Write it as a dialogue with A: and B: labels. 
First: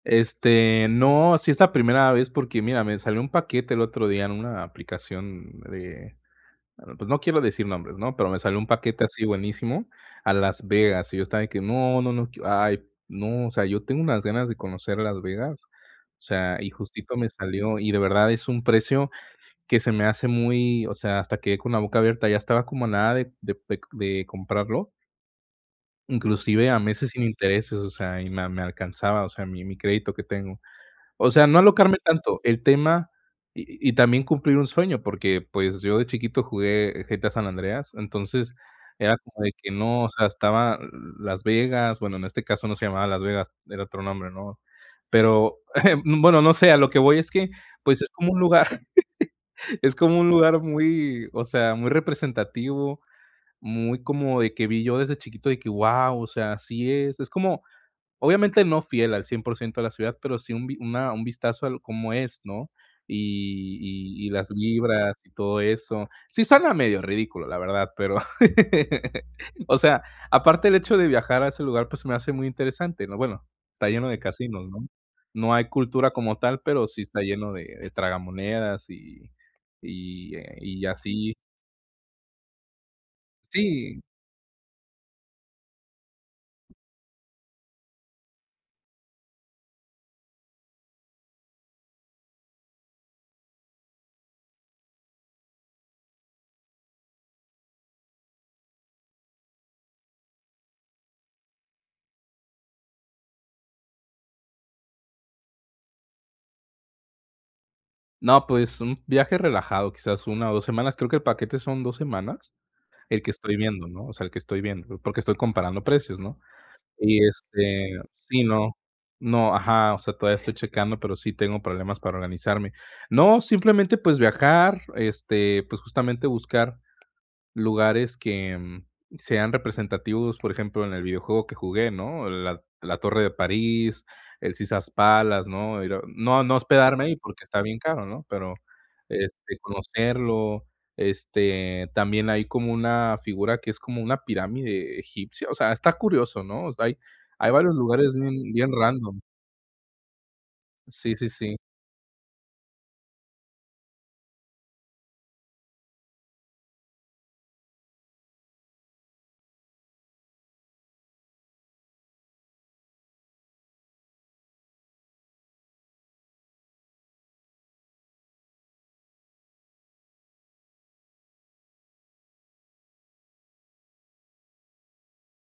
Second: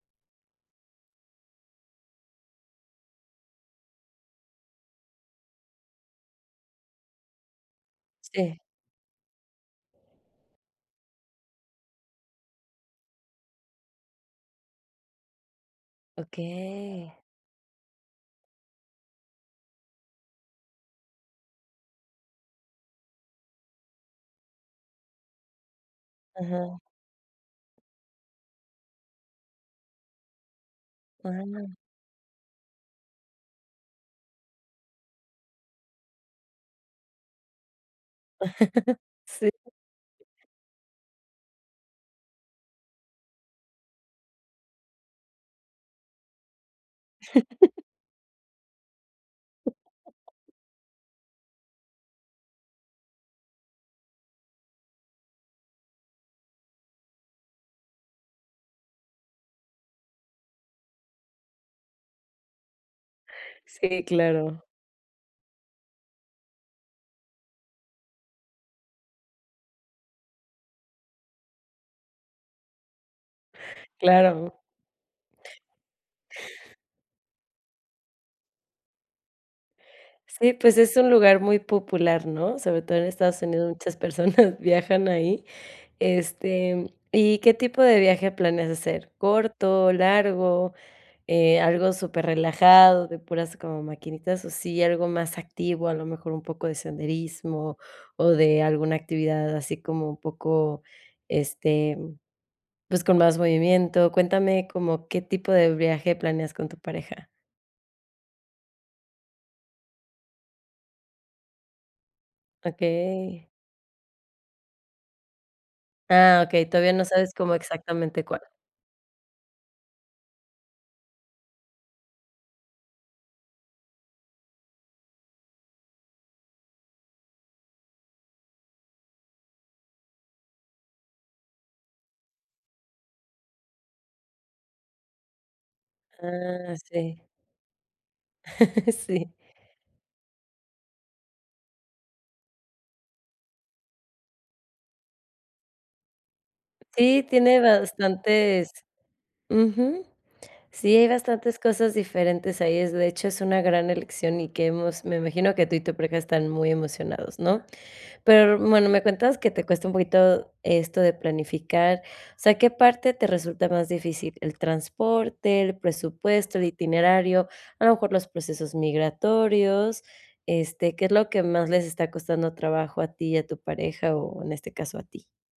A: Este, no, sí es la primera vez porque mira, me salió un paquete el otro día en una aplicación de bueno, pues no quiero decir nombres, ¿no? Pero me salió
B: Sí.
A: un paquete así buenísimo a Las Vegas, y yo estaba que: "No, no, no, que ay, no", o sea, yo tengo unas ganas de conocer Las Vegas, o sea, y
B: Okey
A: justito me salió, y de verdad es un precio que se me hace muy, o sea, hasta quedé con la boca abierta, ya estaba como a nada de de pec de comprarlo inclusive a
B: Ajá.
A: meses sin intereses, o sea, y me a me alcanzaba, o sea, mi mi crédito que tengo. O sea, no
B: Ah.
A: alocarme tanto, el tema y y también cumplir un sueño, porque pues yo de chiquito jugué GTA San Andreas, entonces era como
B: Sí.
A: de que no o sea estaba, l Las Vegas. Bueno, en este caso no se llamaba Las Vegas, era otro nombre, ¿no? Pero, bueno, no sé, a lo que voy es que, pues es como un lugar Es como un lugar muy, o sea, muy representativo, muy como de que vi yo desde chiquito de que, guau, o sea, así es. Es como, obviamente no fiel al 100% de la ciudad, pero sí un vi una un vistazo a l cómo es, ¿no? Y
B: Sí,
A: y y las
B: claro.
A: vibras, y todo eso. Sí suena medio ridículo, la verdad, pero, o sea, aparte el hecho de viajar a ese lugar, pues se me hace muy interesante, ¿no? Bueno, está lleno de
B: Claro.
A: casinos, ¿no? No hay cultura como tal, pero sí está lleno de de tragamonedas y y y,
B: Sí,
A: eh,
B: pues
A: y
B: es un
A: así.
B: lugar muy popular, ¿no? Sobre todo en Estados Unidos, muchas
A: Sí.
B: personas viajan ahí. Este, ¿y qué tipo de viaje planeas hacer? ¿Corto, largo, eh, algo superrelajado, de puras como maquinitas o sí, algo más activo, a lo mejor un poco de senderismo, o de alguna actividad así como un poco, este, pues con más movimiento? Cuéntame como qué tipo de viaje planeas con tu pareja.
A: No, pues, un viaje relajado, quizás 1 o 2 semanas. Creo que el paquete son 2 semanas, el que
B: Okey.
A: estoy viendo, ¿no? O sea, el que estoy viendo, porque estoy comparando precios, ¿no?
B: Ah, okey, todavía no
A: Y
B: sabes como
A: este,
B: exactamente cuál.
A: sí no. No, ajá, o sea, todavía estoy checando, pero sí tengo problemas para organizarme. No, simplemente, pues, viajar, este, pues justamente buscar lugares que, sean representativos. Por ejemplo, en el videojuego que jugué, ¿no? La la Torre de París, el Caesar's Palace, ¿no? Era no no
B: Ah,
A: hospedarme ahí
B: sí.
A: porque está bien caro, ¿no? Pero,
B: Sí.
A: este, conocerlo, este, también hay como una figura que es como una pirámide egipcia. O sea, está curioso, ¿no? O sea, hay
B: Sí,
A: hay
B: tiene
A: varios lugares bien
B: bastantes
A: bien random.
B: ujú. Sí, hay
A: Sí, sí, sí.
B: bastantes cosas diferentes ahí, es de hecho es una gran elección y que hemos me imagino que tú y tu pareja están muy emocionados, ¿no? Pero r bueno, me cuentas que te cuesta un poquito esto de planificar, o sea, ¿qué parte te resulta más difícil? ¿El transporte, el presupuesto, el itinerario, a lo mejor los procesos migratorios? Este, ¿qué es lo que más les está costando trabajo a ti y a tu pareja o, en este caso, a ti?